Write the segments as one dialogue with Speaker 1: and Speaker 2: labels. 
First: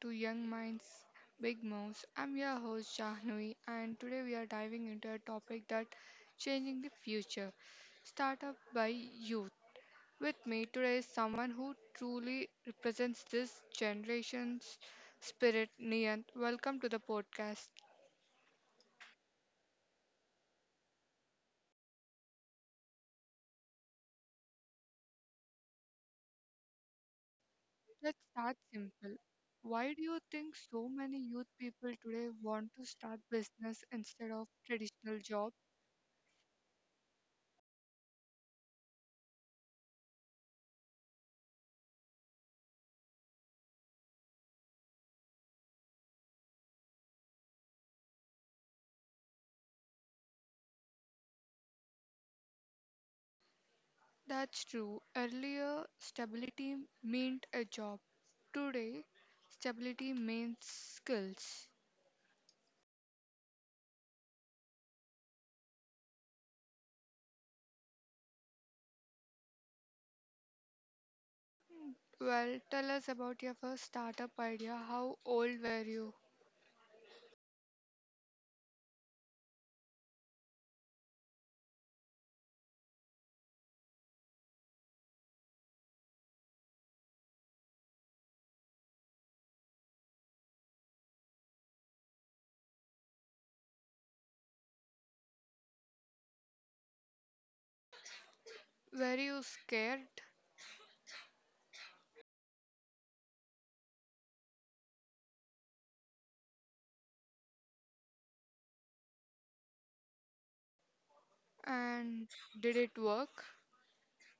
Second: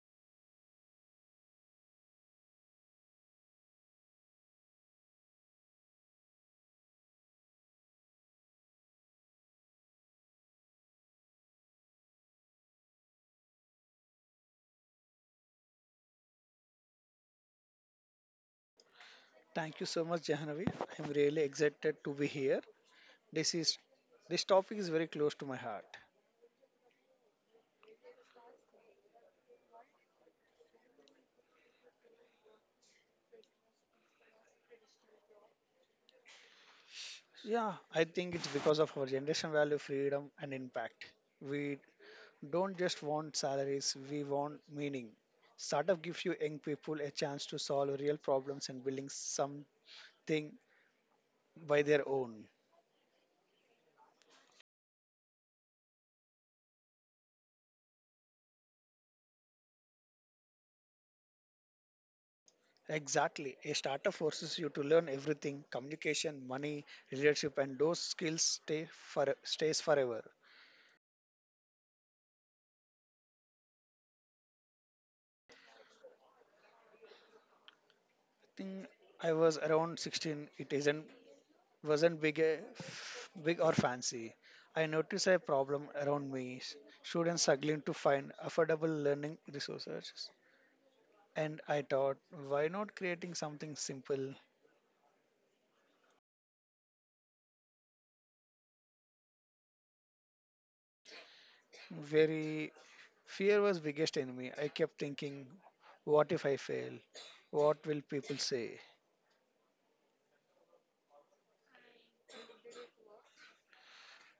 Speaker 1: to Young Minds Big Mouse. I'm your host Shahnui, and today we are diving into a topic that changing the future. Startup by youth. With me today is someone who truly represents this generation's spirit, Niant. Welcome to the podcast.
Speaker 2: Thank you so much, Jahanavi. I'm really excited to be here. This is this topic is very close to my heart.
Speaker 1: Let's start simple. Why do you think so many youth people today want to start business instead of traditional job?
Speaker 2: Yeah, I think it's because of our generation value, freedom, and impact. We don't just want salaries; we want meaning. Startup gives you young people a chance to solve real problems and building something by their own.
Speaker 1: That's true. Earlier, stability meant a job. Today, stability means skills.
Speaker 2: Exactly, a startup forces you to learn everything: communication, money, leadership, and those skills stay forever.
Speaker 1: Well, tell us about your first startup idea. How old were you?
Speaker 2: Think I was around 16. It isn't wasn't big, big or fancy. I noticed a problem around me: students struggling to find affordable learning resources. And I thought, why not creating something simple?
Speaker 1: Were you scared?
Speaker 2: Very fear was biggest enemy. I kept thinking, what if I fail? What will people say?
Speaker 1: And did it work?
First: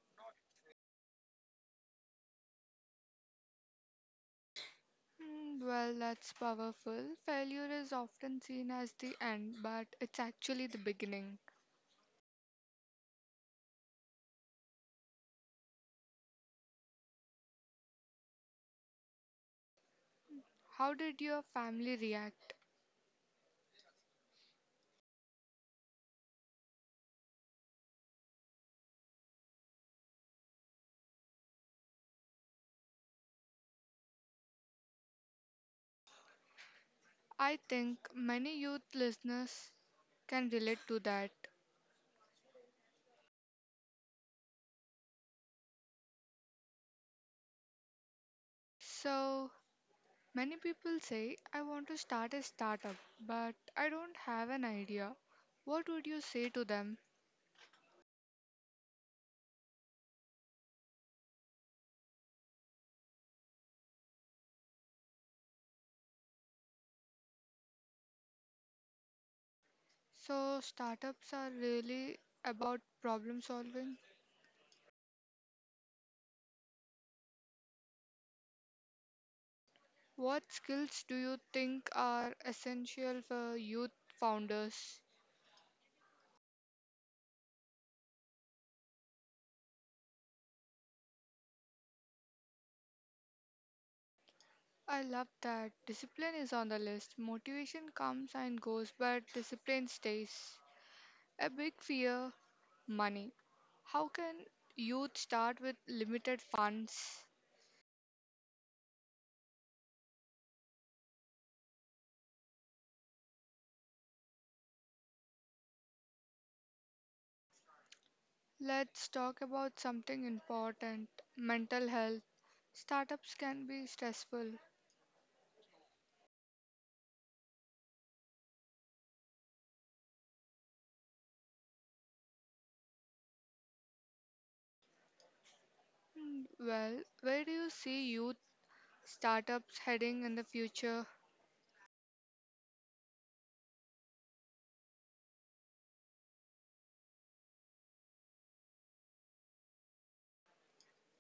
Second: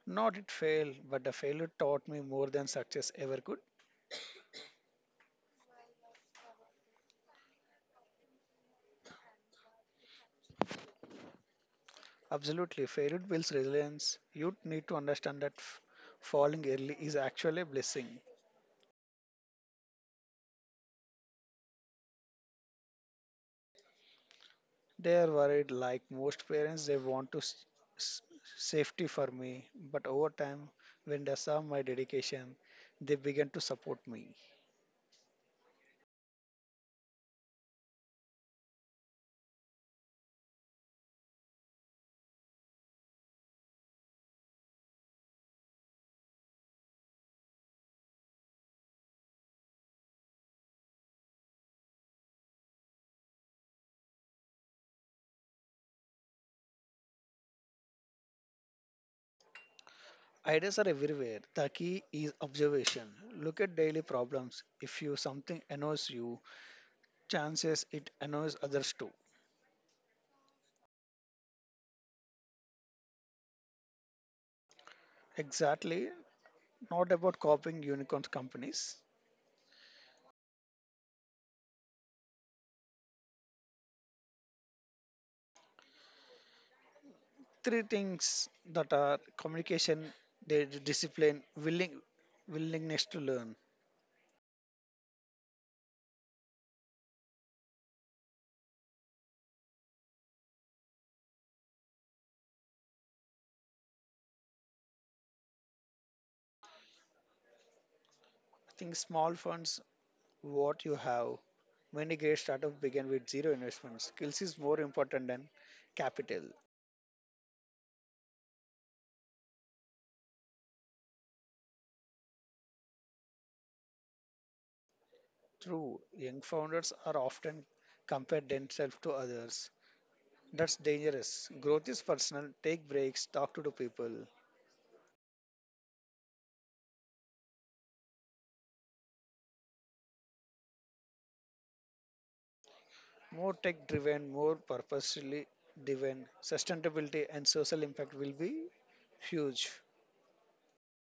Speaker 2: Not it fail, but the failure taught me more than success ever could.
Speaker 1: Well, that's powerful. Failure is often seen as the end, but it's actually the beginning.
Speaker 2: Absolutely. Failure builds resilience. You need to understand that falling early is actually a blessing.
Speaker 1: How did your family react?
Speaker 2: They are worried, like most parents, they want to s- safety for me. But over time, when they saw my dedication, they began to support me.
Speaker 1: I think many youth listeners can relate to that. So, many people say, I want to start a startup, but I don't have an idea. What would you say to them?
Speaker 2: Ideas are everywhere. The key is observation. Look at daily problems. If you something annoys you, chances it annoys others too.
Speaker 1: So, startups are really about problem solving.
Speaker 2: Exactly. Not about copying unicorn companies.
Speaker 1: What skills do you think are essential for youth founders?
Speaker 2: Three things that are communication, their discipline, willingness to learn.
Speaker 1: I love that. Discipline is on the list. Motivation comes and goes, but discipline stays. A big fear money. How can youth start with limited funds?
Speaker 2: I think small funds, what you have. Many great startups begin with zero investment. Skills is more important than capital.
Speaker 1: Let's talk about something important mental health. Startups can be stressful.
Speaker 2: True, young founders are often compared themselves to others. That's dangerous. Growth is personal. Take breaks. Talk to the people.
Speaker 1: Well, where do you see youth startups heading in the future?
Speaker 2: More tech-driven, more purposefully driven. Sustainability and social impact will be huge.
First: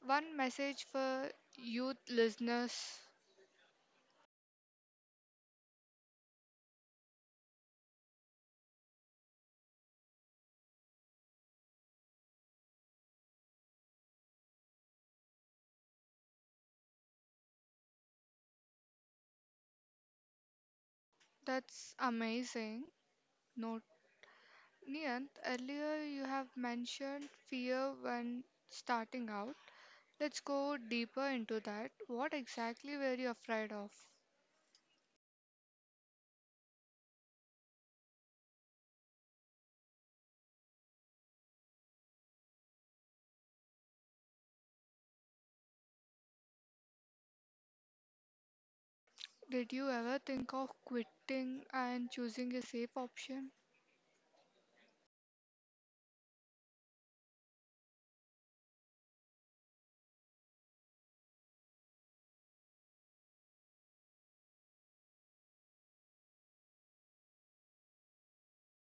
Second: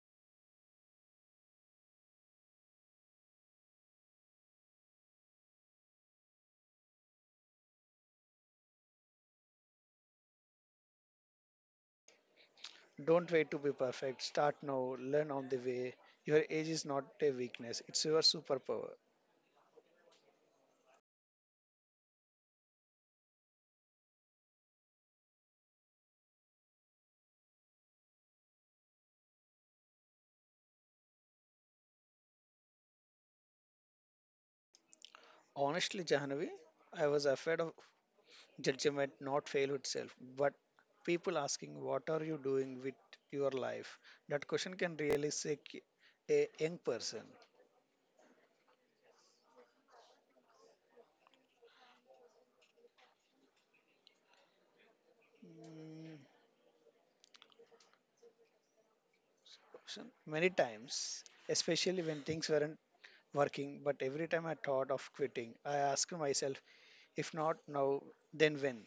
Speaker 1: One message for youth listeners.
Speaker 2: Don't wait to be perfect. Start now. Learn on the way. Your age is not a weakness, it's your superpower.
Speaker 1: That's amazing. Note Niyant, earlier you have mentioned fear when starting out. Let's go deeper into that. What exactly were you afraid of?
Speaker 2: Honestly, Jahanavi, I was afraid of judgment not fail itself, but people asking, what are you doing with your life? That question can really shake a young person.
Speaker 1: Did you ever think of quitting and choosing a safe option?
Speaker 2: Mm, question. Many times, especially when things weren't working, but every time I thought of quitting, I asked myself, if not now, then when?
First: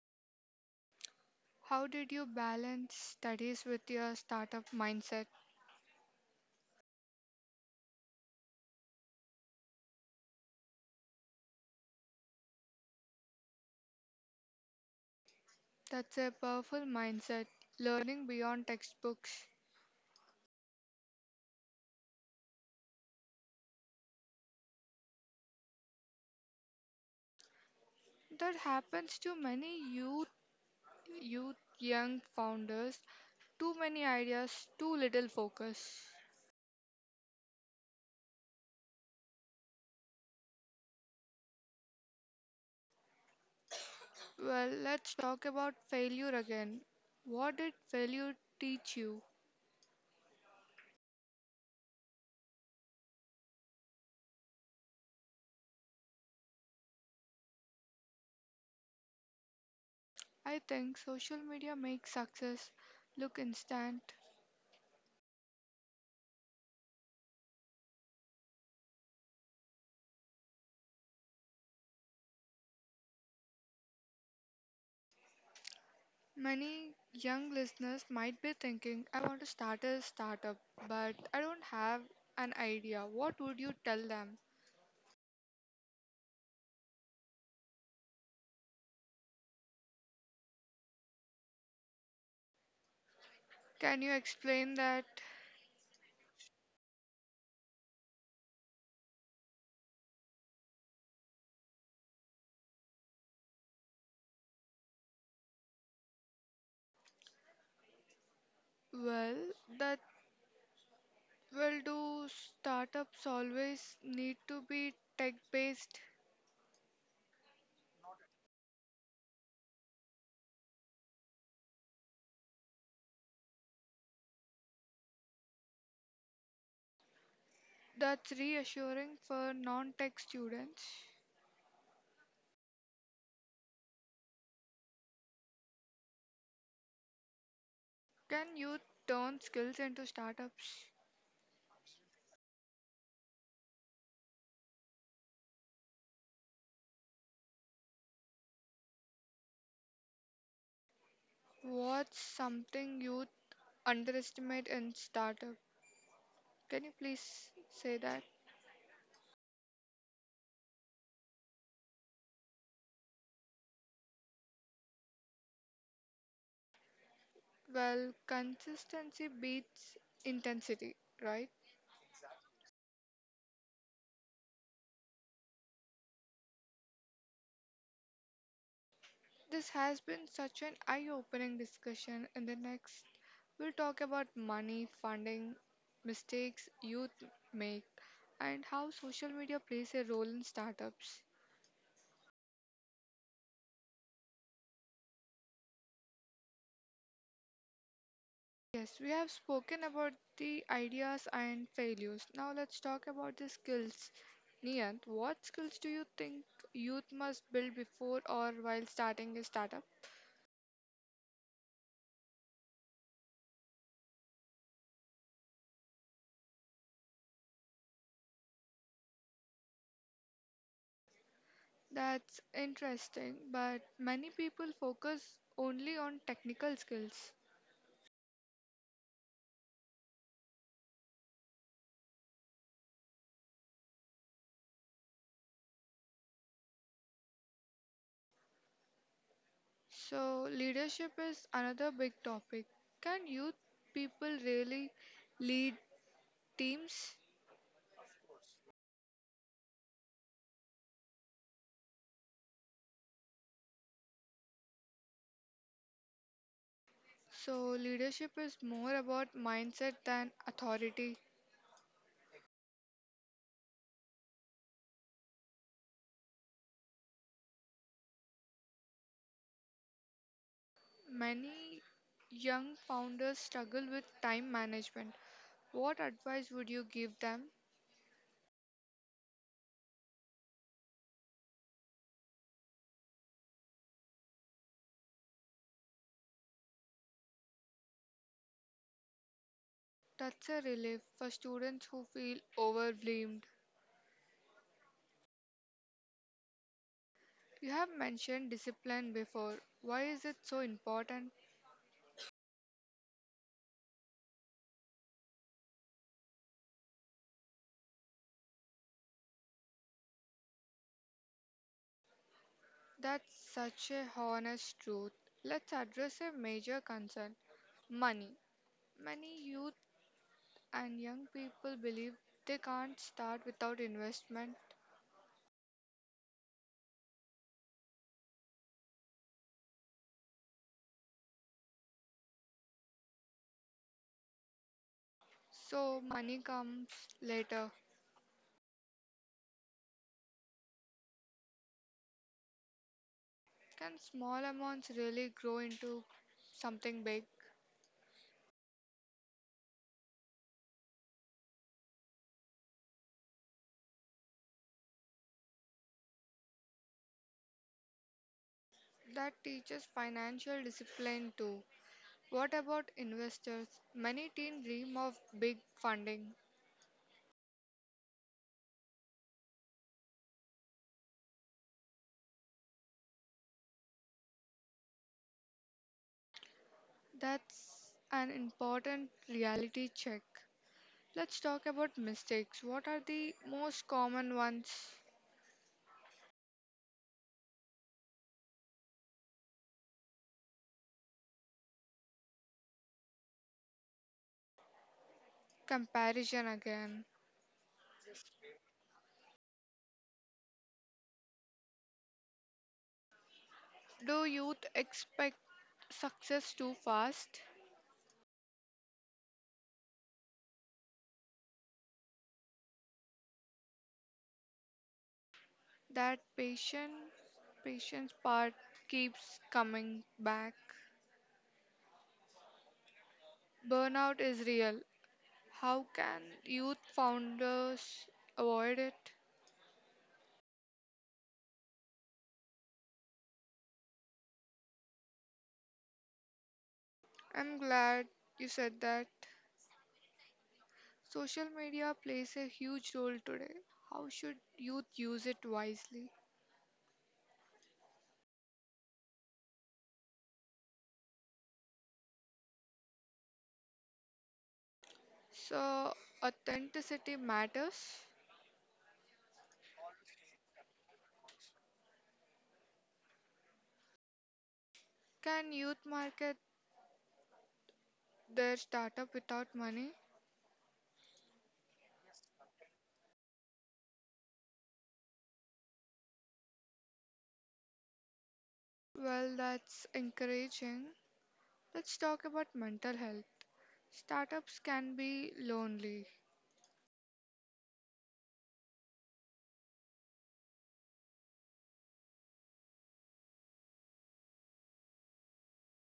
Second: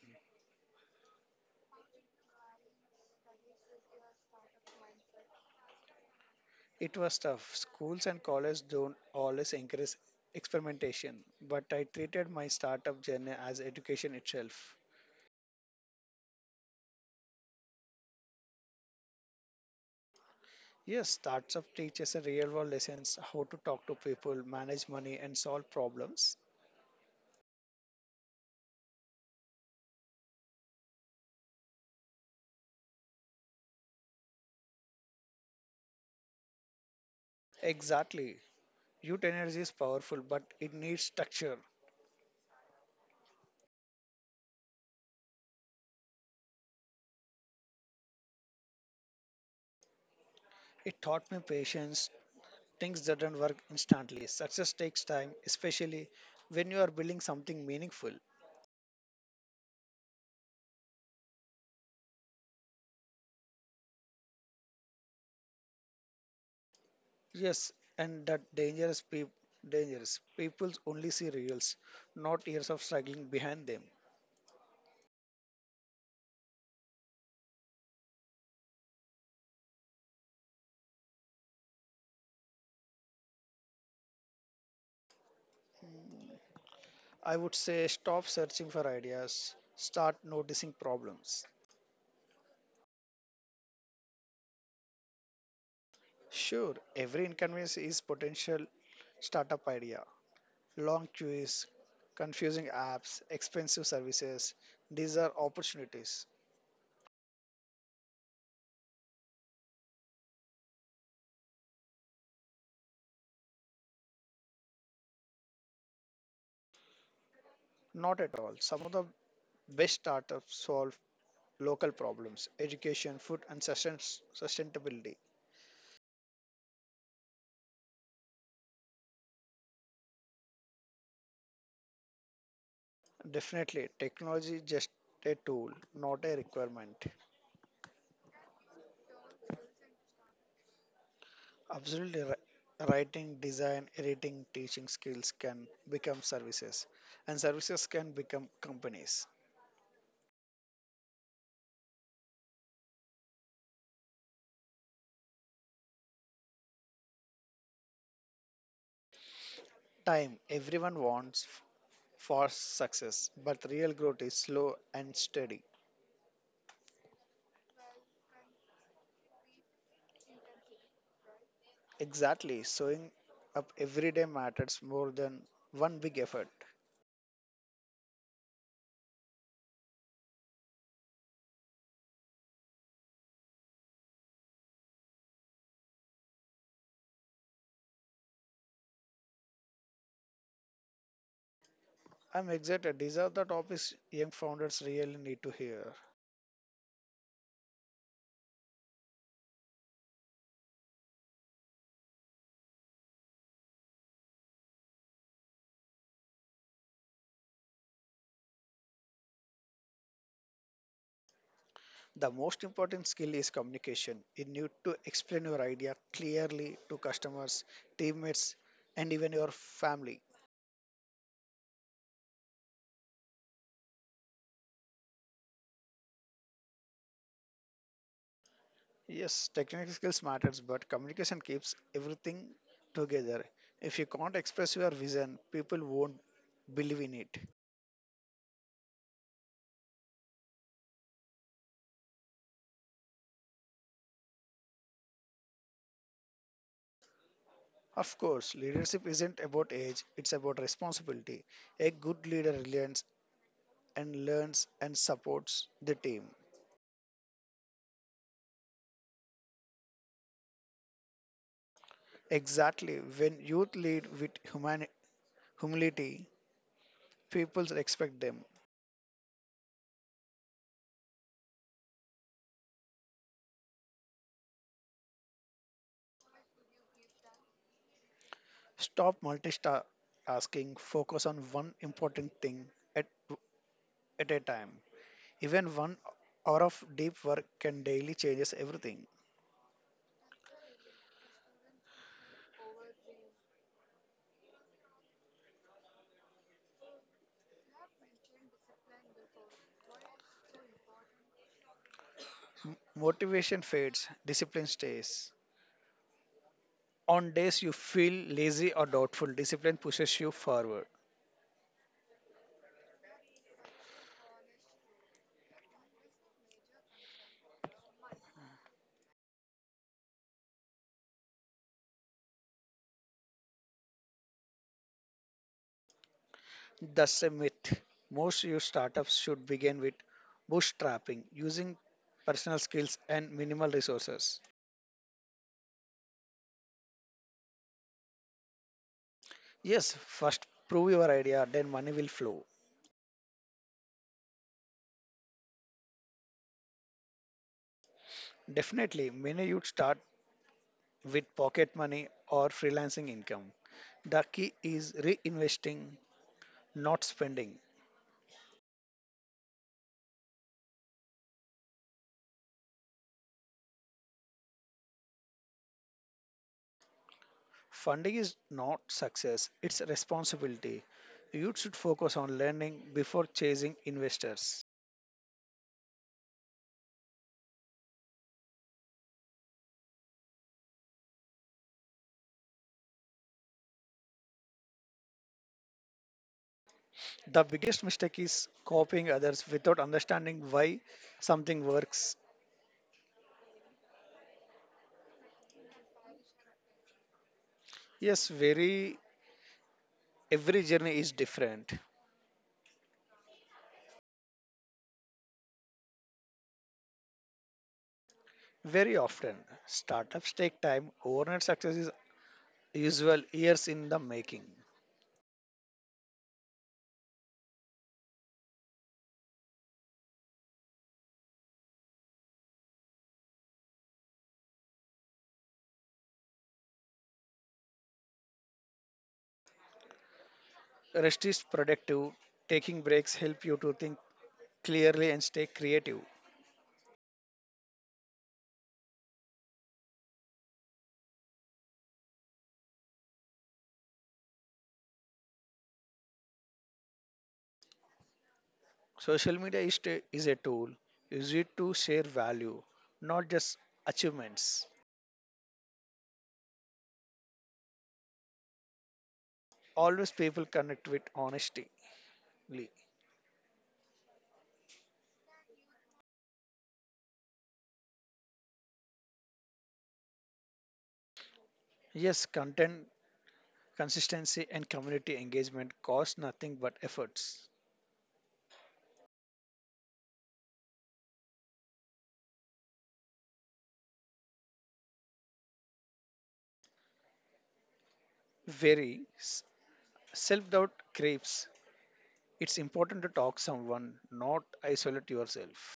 Speaker 1: How did you balance studies with your startup mindset?
Speaker 2: It was tough. Schools and colleges don't always encourage experimentation, but I treated my startup journey as education itself.
Speaker 1: That's a powerful mindset, learning beyond textbooks.
Speaker 2: Yes, startup teaches a real world lessons how to talk to people, manage money, and solve problems.
Speaker 1: That happens to many youth, young founders. Too many ideas, too little focus.
Speaker 2: Exactly. Youth energy is powerful, but it needs structure.
Speaker 1: Well, let's talk about failure again. What did failure teach you?
Speaker 2: It taught me patience. Things doesn't work instantly. Success takes time, especially when you are building something meaningful.
Speaker 1: I think social media makes success look instant.
Speaker 2: Yes, and that dangerous. People only see reels, not years of struggling behind them.
Speaker 1: Many young listeners might be thinking, I want to start a startup, but I don't have an idea. What would you tell them?
Speaker 2: I would say stop searching for ideas, start noticing problems.
Speaker 1: Can you explain that?
Speaker 2: Sure, every inconvenience is potential startup idea. Long queues, confusing apps, expensive services, these are opportunities.
Speaker 1: Well, that will do startups always need to be tech based?
Speaker 2: Not at all. Some of the best startups solve local problems, education, food and sustainability.
Speaker 1: That's reassuring for non tech students.
Speaker 2: Definitely, technology is just a tool, not a requirement.
Speaker 1: Can you turn skills into startups?
Speaker 2: Absolutely, writing, design, editing, teaching skills can become services, and services can become companies.
Speaker 1: What's something you underestimate in startup? Can you please say that?
Speaker 2: Time, everyone wants fast success, but real growth is slow and steady.
Speaker 1: Well, consistency beats intensity, right?
Speaker 2: Exactly, showing up every day matters more than one big effort.
Speaker 1: This has been such an eye opening discussion. In the next, we'll talk about money, funding, mistakes youth make, and how social media plays a role in startups.
Speaker 2: I'm excited. These are the topics young founders really need to hear.
Speaker 1: Yes, we have spoken about the ideas and failures. Now let's talk about the skills. Niyant, what skills do you think youth must build before or while starting a startup?
Speaker 2: The most important skill is communication. You need to explain your idea clearly to customers, teammates, and even your family.
Speaker 1: That's interesting, but many people focus only on technical skills.
Speaker 2: Yes, technical skills matters, but communication keeps everything together. If you can't express your vision, people won't believe in it.
Speaker 1: So, leadership is another big topic. Can youth people really lead teams?
Speaker 2: Of course, leadership isn't about age, it's about responsibility. A good leader learns and supports the team.
Speaker 1: So, leadership is more about mindset than authority.
Speaker 2: Exactly, when youth lead with human humility, people expect them.
Speaker 1: Many young founders struggle with time management. What advice would you give them?
Speaker 2: Stop multitasking, focus on one important thing at, at a time. Even 1 hour of deep work can daily changes everything.
Speaker 1: That's a relief for students who feel overwhelmed. You have mentioned discipline before. Why is it so important?
Speaker 2: Motivation fades, discipline stays. On days you feel lazy or doubtful, discipline pushes you forward.
Speaker 1: That's such a honest truth. Let's address a major concern money. Many youth and young people believe they can't start without investment,
Speaker 2: That's a myth. Most your startups should begin with bootstrapping, using personal skills and minimal resources.
Speaker 1: so money comes later.
Speaker 2: Yes, first prove your idea, then money will flow.
Speaker 1: Can small amounts really grow into something big?
Speaker 2: Definitely, many youth start with pocket money or freelancing income. The key is reinvesting, not spending.
Speaker 1: That teaches financial discipline too. What about investors? Many teens dream of big funding.
Speaker 2: Funding is not success, it's responsibility. Youth should focus on learning before chasing investors.
Speaker 1: That's an important reality check. Let's talk about mistakes. What are the most common ones?
Speaker 2: The biggest mistake is copying others without understanding why something works.
Speaker 1: Comparison again.
Speaker 2: Yes, very every journey is different.
Speaker 1: Do youth expect success too fast?
Speaker 2: Very often, startups take time. Overnight success is usual years in the making.
Speaker 1: That patient patience part keeps coming back. Burnout is real. How can youth founders avoid it?
Speaker 2: Rest is productive. Taking breaks help you to think clearly and stay creative.
Speaker 1: I'm glad you said that. Social media plays a huge role today. How should youth use it wisely?
Speaker 2: Social media is a tool. Use it to share value, not just achievements.
Speaker 1: So, authenticity matters.
Speaker 2: Always people connect with honesty.
Speaker 1: Can youth market their startup without money?
Speaker 2: Yes, content consistency and community engagement cost nothing but efforts.
Speaker 1: Well, that's encouraging. Let's talk about mental health. Startups can be lonely.
Speaker 2: Very self doubt creeps. It's important to talk someone, not isolate yourself.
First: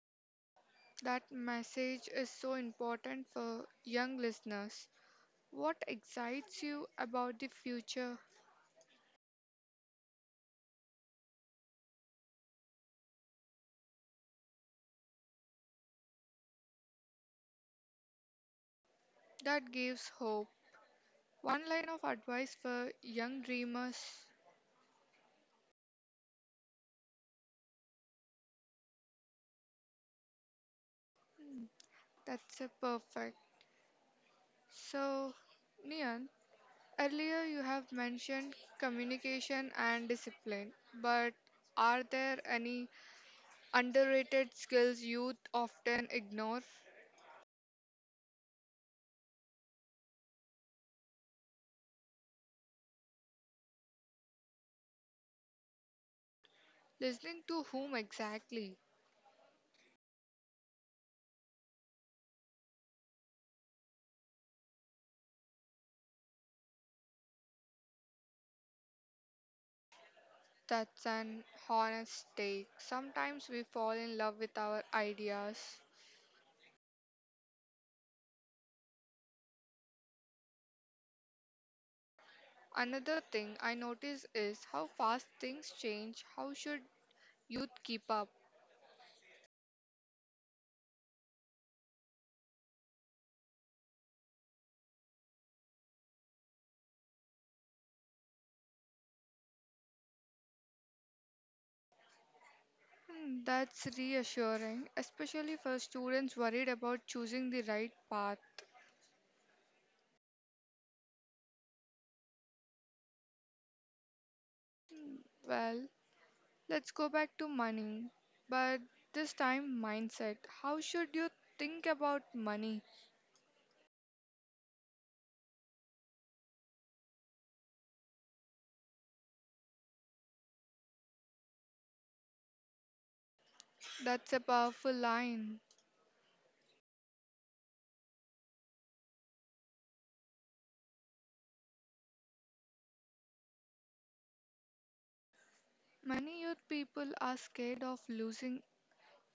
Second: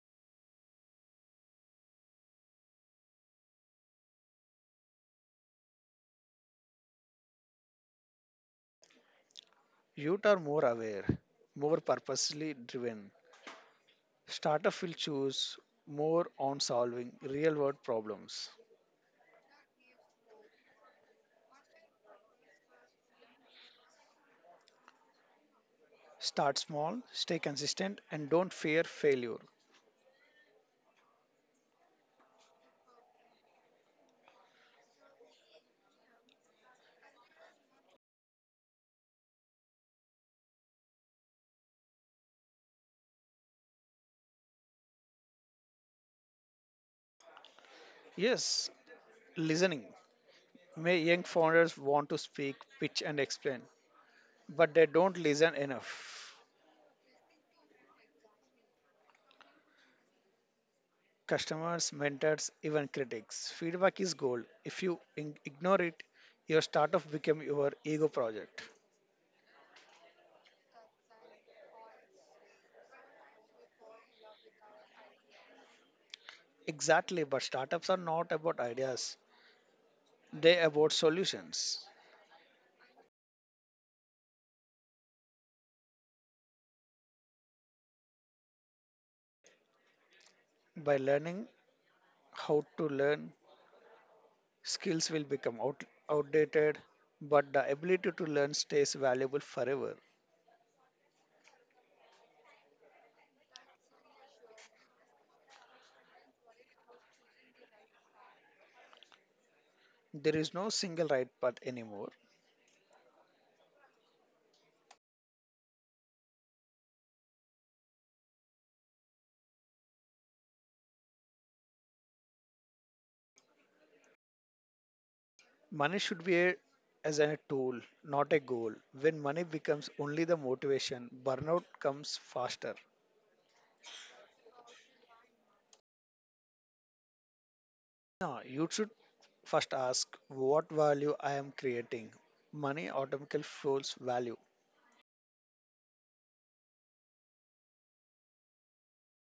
Speaker 1: That message is so important for young listeners. What excites you about the future?
Speaker 2: Youth are more aware, more purposely driven. Startup will choose more on solving real world problems.
Speaker 1: That gives hope. One line of advice for young dreamers.
Speaker 2: Start small, stay consistent, and don't fear failure.
Speaker 1: That's a perfect. So, Nian, earlier you have mentioned communication and discipline, but are there any underrated skills youth often ignore?
Speaker 2: Yes, listening. May young founders want to speak, pitch, and explain, but they don't listen enough.
Speaker 1: Listening to whom exactly?
Speaker 2: Customers, mentors, even critics. Feedback is gold. If you ignore it, your startup become your ego project.
Speaker 1: That's an honest take. Sometimes we fall in love with our ideas.
Speaker 2: Exactly, but startups are not about ideas. They about solutions.
Speaker 1: Another thing I notice is how fast things change. How should youth keep up?
Speaker 2: By learning how to learn, skills will become outdated, but the ability to learn stays valuable forever.
Speaker 1: That's reassuring, especially for students worried about choosing the right path.
Speaker 2: There is no single right path anymore.
Speaker 1: Well, let's go back to money, but this time mindset. How should you think about money?
Speaker 2: Money should be as a tool, not a goal. When money becomes only the motivation, burnout comes faster.
Speaker 1: That's a powerful line.
Speaker 2: Now, you should first ask what value I am creating. Money automatically flows value.
Speaker 1: Many youth people are scared of losing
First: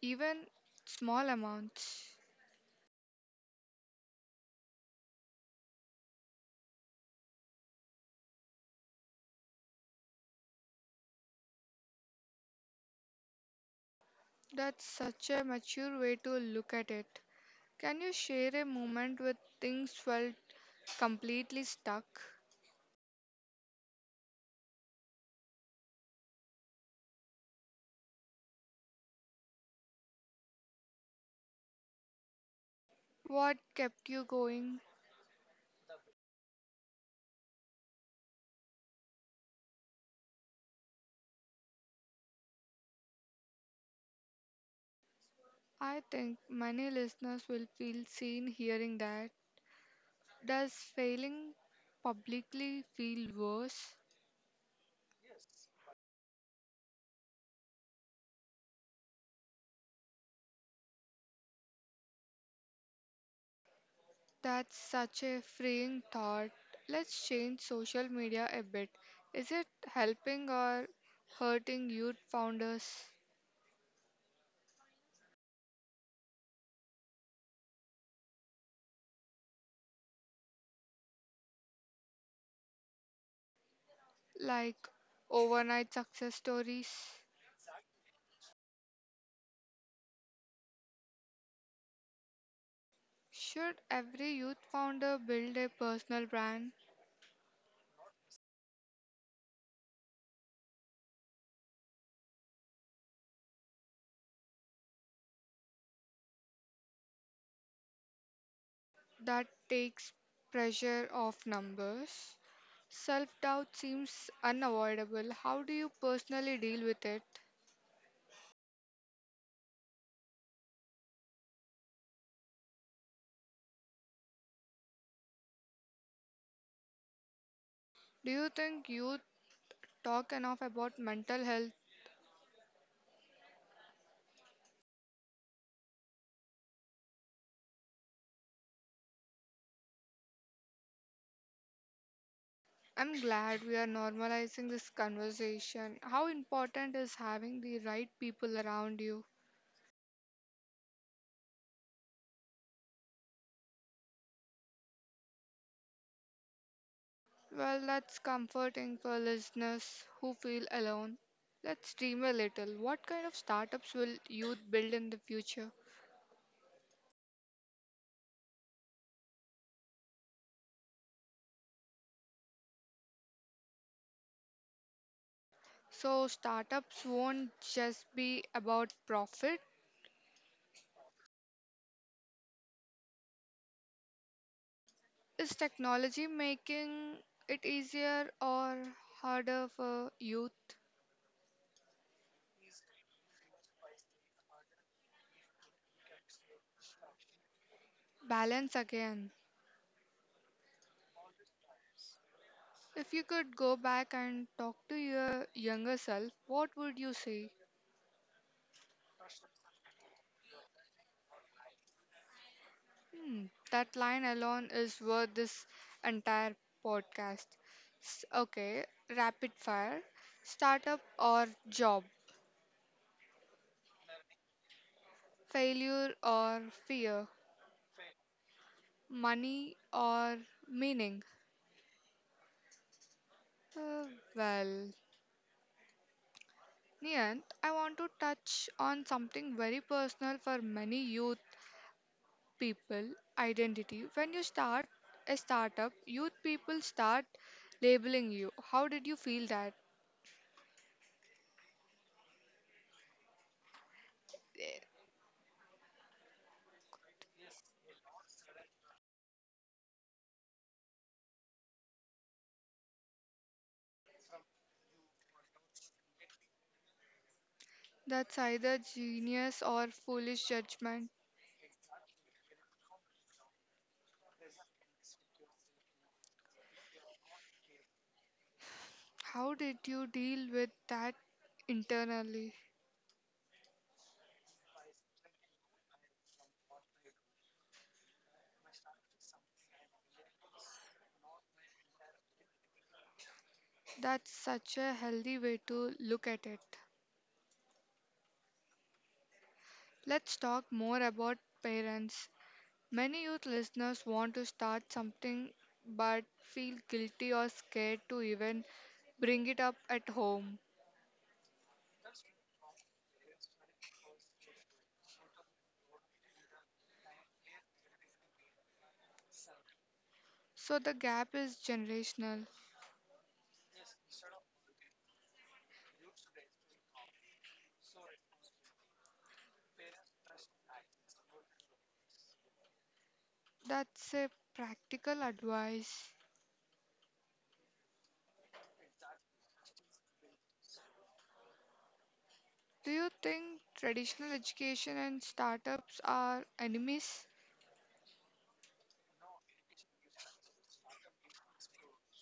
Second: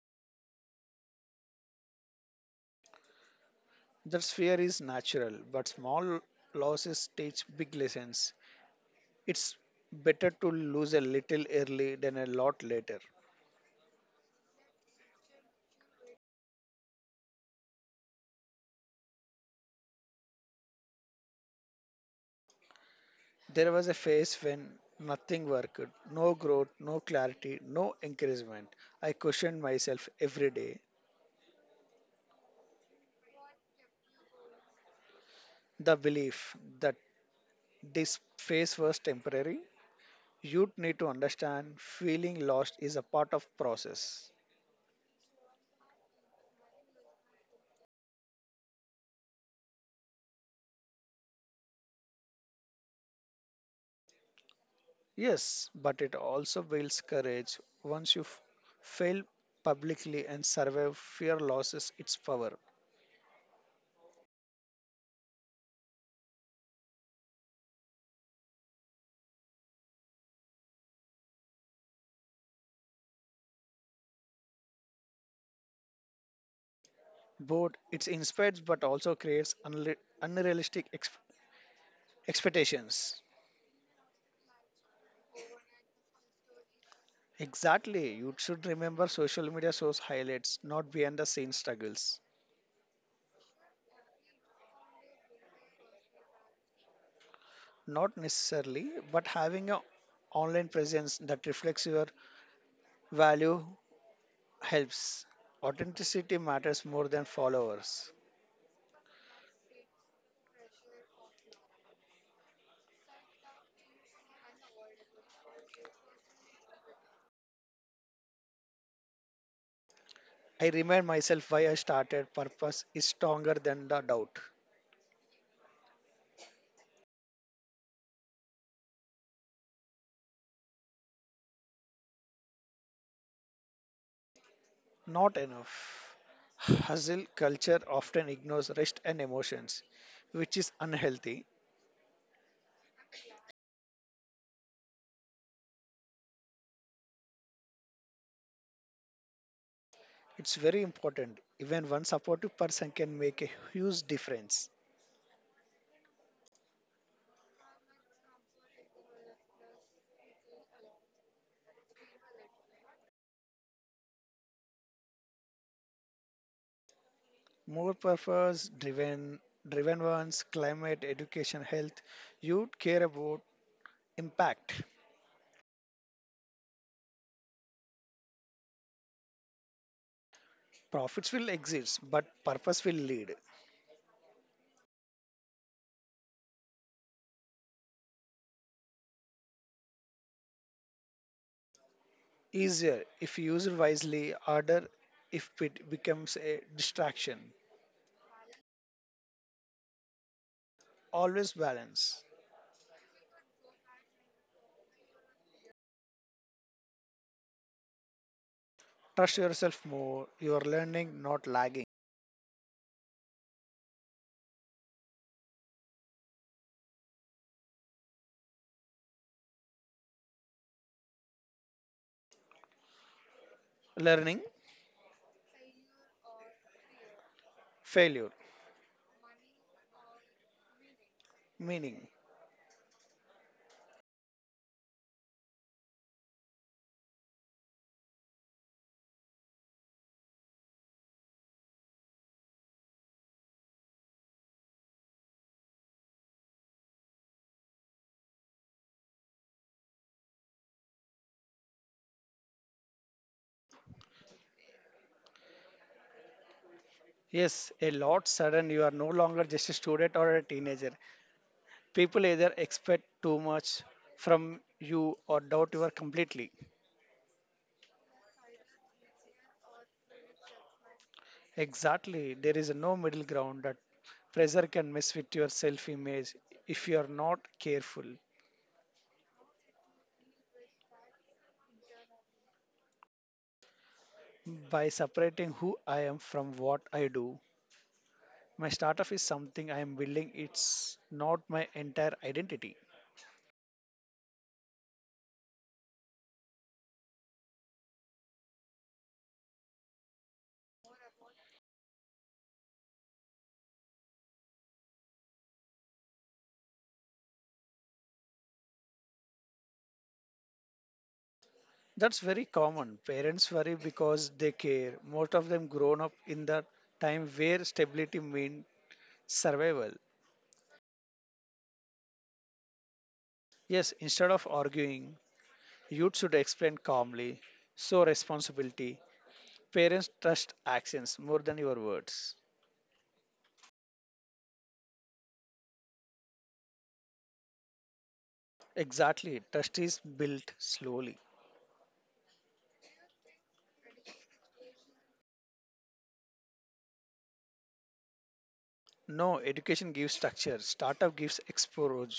Speaker 1: even small amounts.
Speaker 2: That fear is natural, but small losses teach big lessons. It's better to lose a little early than a lot later.
Speaker 1: That's such a mature way to look at it. Can you share a moment where things felt completely stuck?
Speaker 2: There was a phase when nothing worked, no growth, no clarity, no encouragement. I questioned myself every day.
Speaker 1: What kept you going?
Speaker 2: The belief that this phase was temporary, you'd need to understand feeling lost is a part of process.
Speaker 1: I think many listeners will feel seen hearing that. Does failing publicly feel worse?
Speaker 2: Yes, but it also builds courage once you fail publicly and survive fear losses its power.
Speaker 1: That's such a freeing thought. Let's change social media a bit. Is it helping or hurting youth founders
Speaker 2: Both it inspires but also creates unrealistic expectations.
Speaker 1: like overnight success stories?
Speaker 2: Exactly, you should remember social media shows highlights, not behind the scenes struggles.
Speaker 1: Should every youth founder build a personal brand?
Speaker 2: Not necessarily, but having an online presence that reflects your value helps. Authenticity matters more than followers.
Speaker 1: That takes pressure off numbers. Self doubt seems unavoidable. How do you personally deal with it?
Speaker 2: I remind myself why I started. Purpose is stronger than the doubt.
Speaker 1: Do you think you talk enough about mental health?
Speaker 2: Not enough. Hustle culture often ignores rest and emotions, which is unhealthy.
Speaker 1: I'm glad we are normalizing this conversation. How important is having the right people around you?
Speaker 2: It's very important. Even one supportive person can make a huge difference.
Speaker 1: Well, that's comforting for listeners who feel alone. Let's dream a little. What kind of startups will youth build in the future?
Speaker 2: More purpose driven driven ones, climate, education, health, you care about impact.
Speaker 1: So, startups won't just be about profit.
Speaker 2: Profits will exist, but purpose will lead.
Speaker 1: Is technology making it easier or harder for youth?
Speaker 2: Easier if used wisely, harder if it becomes a distraction.
Speaker 1: Balance again.
Speaker 2: Always balance.
Speaker 1: If you could go back and talk to your younger self, what would you say?
Speaker 2: Trust yourself more. You are learning, not lagging.
Speaker 1: Hmm, that line alone is worth this entire podcast. Okay, rapid fire. Startup or job?
Speaker 2: Learning,
Speaker 1: Failure or fear?
Speaker 2: failure,
Speaker 1: Money or meaning?
Speaker 2: meaning.
Speaker 1: Uh, well, Niyant, I want to touch on something very personal for many youth people identity. When you start a startup, youth people start labeling you. How did you feel that?
Speaker 2: Yes, a lot sudden you are no longer just a student or a teenager. People either expect too much from you or doubt you are completely.
Speaker 1: That's either genius or foolish judgment.
Speaker 2: Exactly, there is no middle ground that pressure can mess with your self image if you are not careful.
Speaker 1: How did you deal with that internally?
Speaker 2: By separating who I am from what I do, my startup is something I am building, it's not my entire identity.
Speaker 1: That's such a healthy way to look at it. Let's talk more about parents. Many youth listeners want to start something but feel guilty or scared to even bring it up at home.
Speaker 2: That's very common. Parents worry because they care. Most of them grown up in the time where stability meant survival.
Speaker 1: So the gap is generational.
Speaker 2: Yes, instead of arguing, youth should explain calmly, show responsibility. Parents trust actions more than your words.
Speaker 1: That's a practical advice.
Speaker 2: Exactly, trust is built slowly.
Speaker 1: Do you think traditional education and startups are enemies,
Speaker 2: No, education gives structure, startup gives exposure.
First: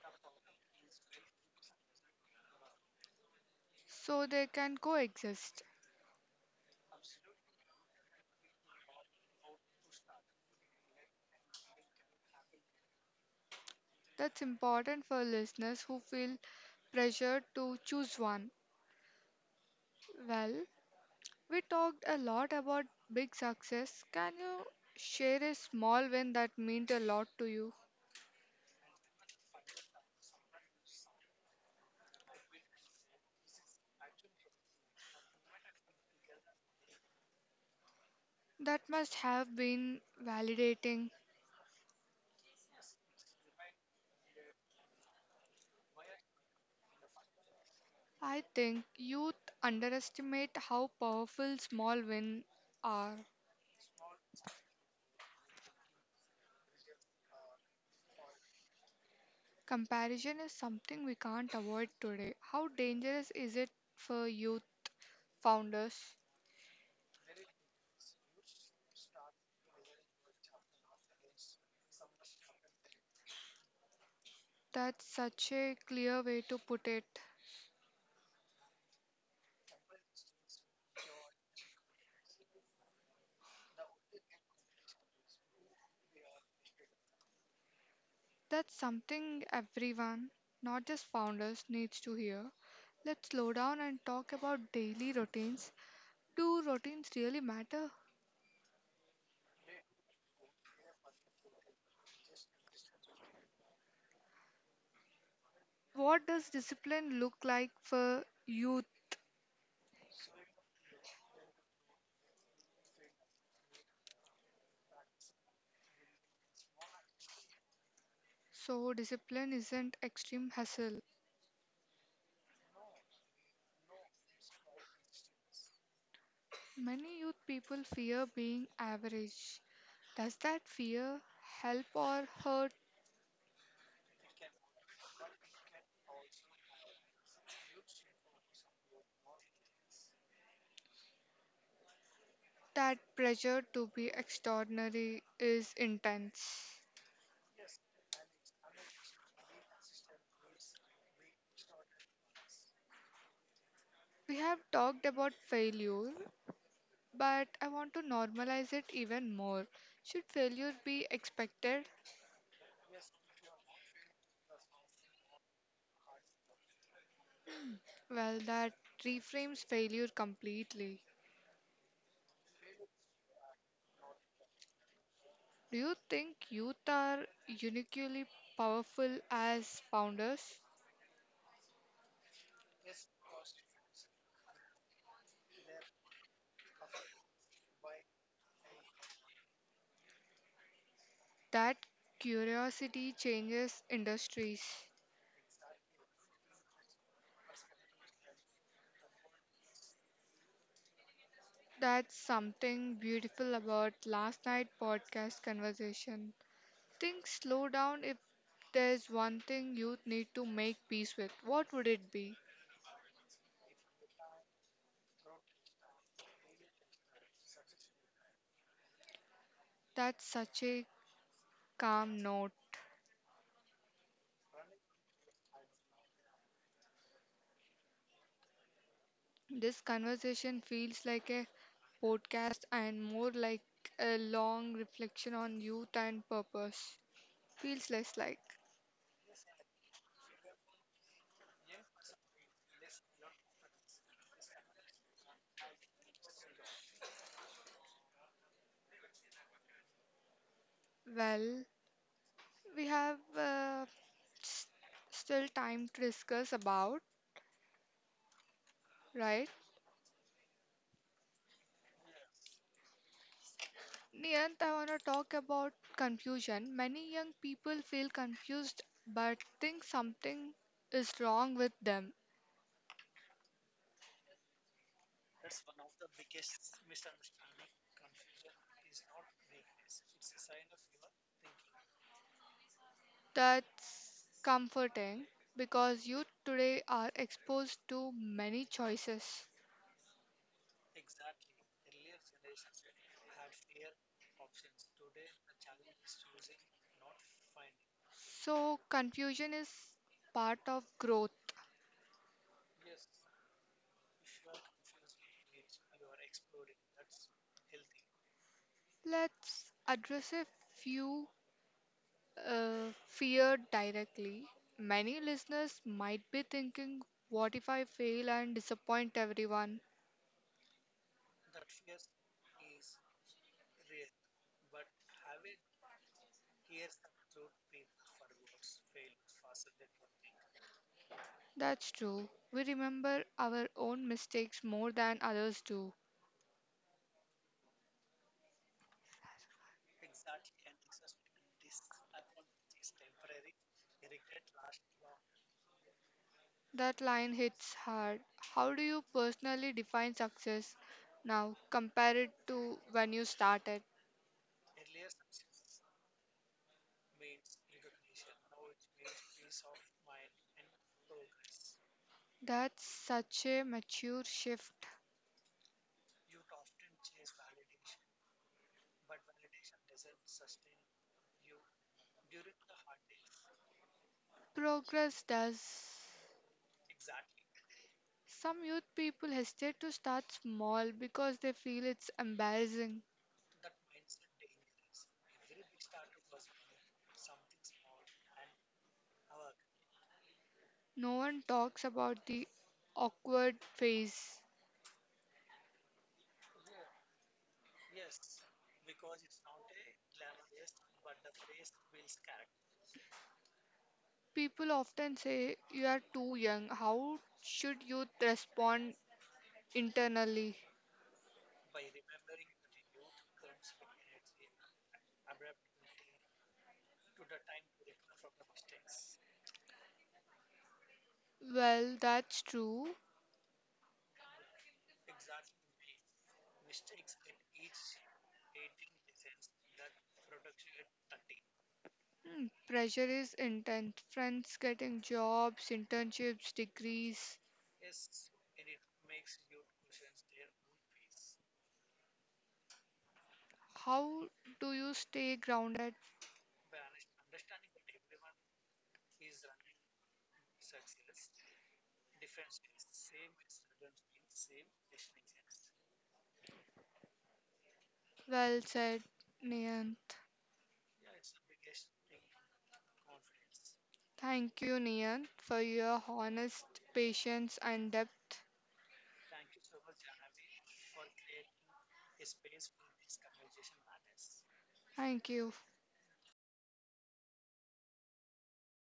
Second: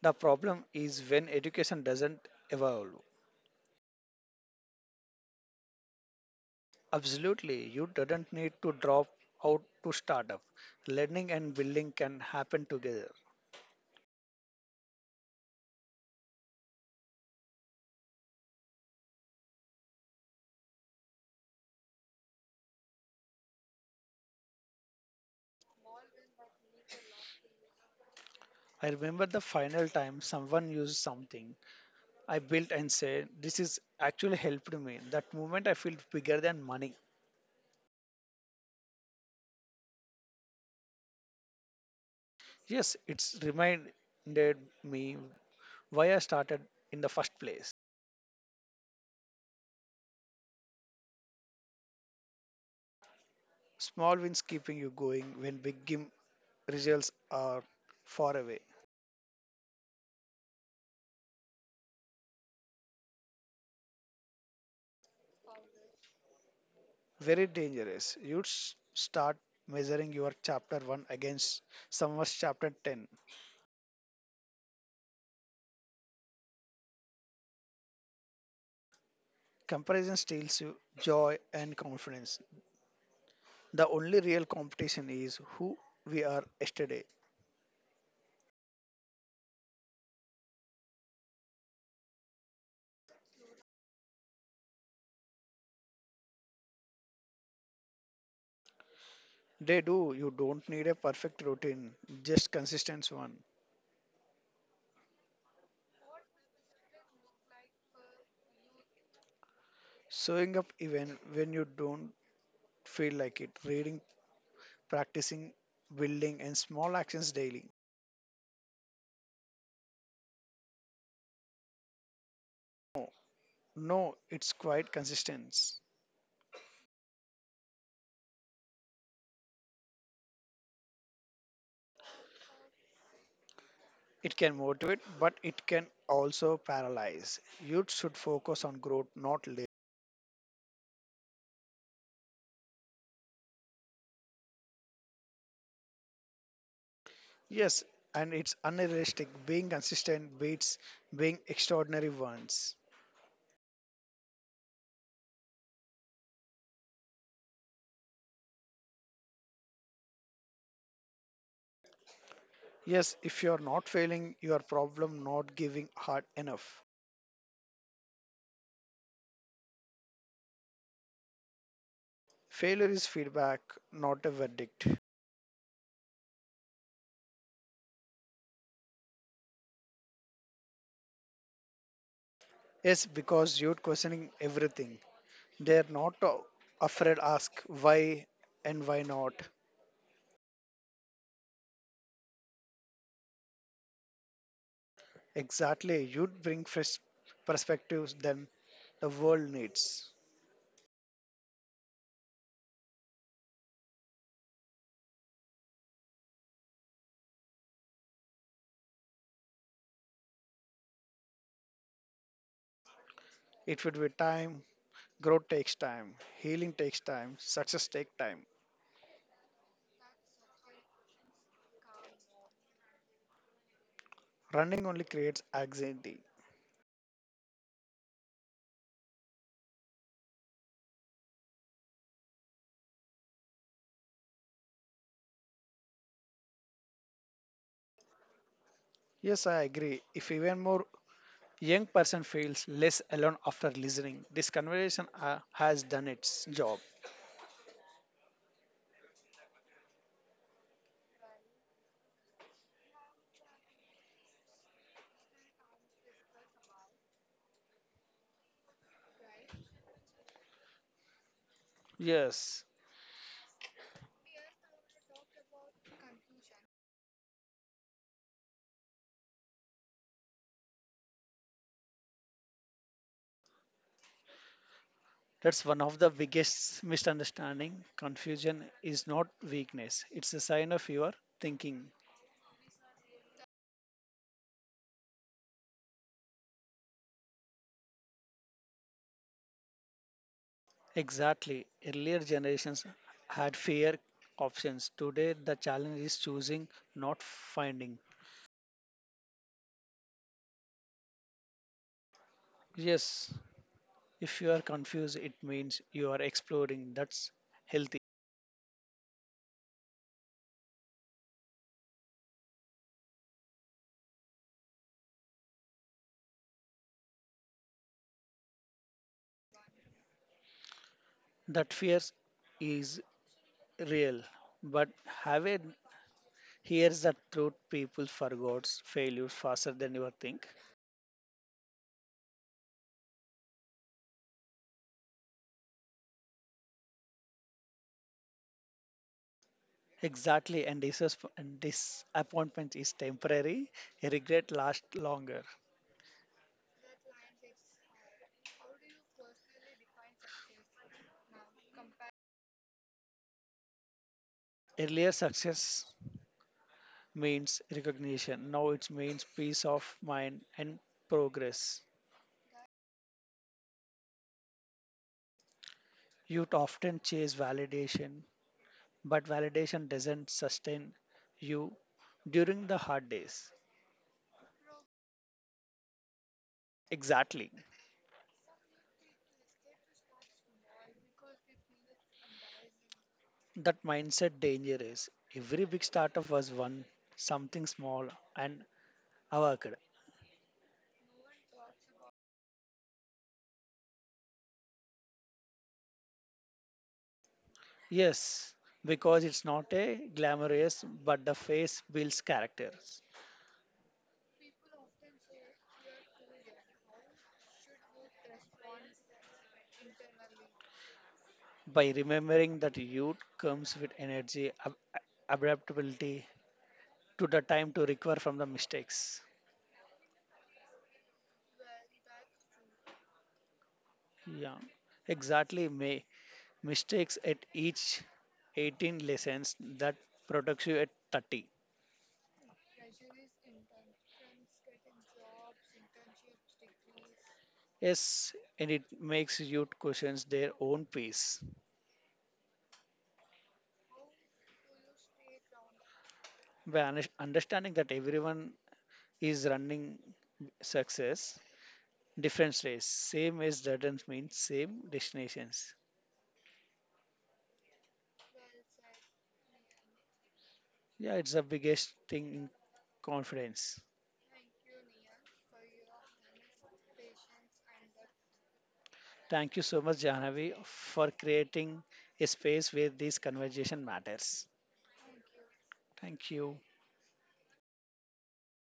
Speaker 2: The problem is when education doesn't evolve.
Speaker 1: so they can coexist?
Speaker 2: Absolutely, you does not need to drop out to start up. Learning and building can happen together.
Speaker 1: That's important for listeners who feel pressured to choose one. Well, we talked a lot about big success. Can you share a small win that meant a lot to you?
Speaker 2: I remember the final time someone used something I built and said, this is actually helped me. That moment I feel bigger than money.
Speaker 1: That must have been validating.
Speaker 2: Yes, it's reminded me why I started in the first place.
Speaker 1: I think youth underestimate how powerful small wins are.
Speaker 2: Small wins keeping you going when big game results are far away.
Speaker 1: Comparison is something we can't avoid today. How dangerous is it for youth founders?
Speaker 2: Very dangerous. You'd start measuring your chapter 1 against someone's chapter 10.
Speaker 1: That's such a clear way to put it.
Speaker 2: Comparison steals you joy and confidence. The only real competition is who we are yesterday.
Speaker 1: That's something everyone, not just founders, needs to hear. Let's slow down and talk about daily routines. Do routines really matter?
Speaker 2: They do. You don't need a perfect routine, just consistent one.
Speaker 1: What does discipline look like for youth?
Speaker 2: Showing up even when you don't feel like it. Reading, practicing, building, and small actions daily.
Speaker 1: So, discipline isn't extreme hustle.
Speaker 2: No, No, it's quite consistent.
Speaker 1: Many youth people fear being average. Does that fear help or hurt?
Speaker 2: It can motivate, but it can also paralyze. Youth should focus on growth, not labor.
Speaker 1: That pressure to be extraordinary is intense.
Speaker 2: Yes, and it's unrealistic. Being consistent beats being extraordinary once.
Speaker 1: We have talked about failure, but I want to normalize it even more. Should failure be expected?
Speaker 2: Yes, if you are not failing, you are problem not giving hard enough.
Speaker 1: Well, that reframes failure completely.
Speaker 2: Failure is feedback, not a verdict.
Speaker 1: Do you think youth are uniquely powerful as founders?
Speaker 2: Yes, because you're questioning everything. They're not afraid ask why and why not.
Speaker 1: That curiosity changes industries.
Speaker 2: Exactly, you'd bring fresh perspectives than the world needs.
Speaker 1: That's something beautiful about last night podcast conversation. Things slow down if there's one thing youth need to make peace with. What would it be?
Speaker 2: It would be time. Growth takes time. Healing takes time. Success takes time.
Speaker 1: That's such a calm note.
Speaker 2: Running only creates anxiety.
Speaker 1: This conversation feels like a podcast and more like a long reflection on youth and purpose. Feels less like,
Speaker 2: Yes, I agree. If even more young person feels less alone after listening, this conversation has done its job.
Speaker 1: well, we have s- still time to discuss about, right?
Speaker 2: Yes,
Speaker 1: Niyant, I want to talk about confusion. Many young people feel confused but think something is wrong with them.
Speaker 2: that's one of the biggest misunderstanding. Confusion is not weakness. It's a sign of your thinking.
Speaker 1: That's comforting because youth today are exposed to many choices.
Speaker 2: Exactly. Earlier generations had fewer options. Today, the challenge is choosing, not finding.
Speaker 1: So, confusion is part of growth.
Speaker 2: Yes, if you are confused, it means you are exploring. That's healthy.
Speaker 1: Let's address a few fear directly. Many listeners might be thinking, what if I fail and disappoint everyone?
Speaker 2: That fear is real. But have a here's the truth people forgot failure faster than you think.
Speaker 1: That's true. We remember our own mistakes more than others do.
Speaker 2: Exactly, and and disappointment is temporary. Regret lasts longer.
Speaker 1: That line hits hard. How do you personally define success now compared to when you started?
Speaker 2: Earlier success means recognition. Now it means peace of mind and progress.
Speaker 1: That's such a mature shift.
Speaker 2: Youth often chase validation but validation doesn't sustain you during the hard days.
Speaker 1: Progress does.
Speaker 2: Exactly.
Speaker 1: Some youth people hesitate to start small because they feel it's embarrassing.
Speaker 2: That mindset danger is every big startup was one something small and avocado.
Speaker 1: No one talks about the awkward phase.
Speaker 2: Yes, because it's not a glamorous, but the face builds characters.
Speaker 1: People often say, you are too young. How should youth respond internally?
Speaker 2: By remembering that youth comes with energy, adaptability, to the time to recover from the mistakes.
Speaker 1: Well, that's true.
Speaker 2: Yeah, exactly. May Mistakes at each 18 lessons that protects you at 30.
Speaker 1: Hmm, pressure is intense. Friends getting jobs, internships, degrees.
Speaker 2: Yes, and it makes youth questions their own pace.
Speaker 1: How do you stay grounded?
Speaker 2: By understanding that everyone is running success, different race, same as doesn't mean same destinations.
Speaker 1: Well said, Niyant.
Speaker 2: Yeah, it's the biggest thing in confidence.
Speaker 1: Thank you, Niyant, for your honest patience and depth.
Speaker 2: Thank you so much, Jahnavi, for creating a space where this conversation matters.
Speaker 1: Thank you.
Speaker 2: Thank you.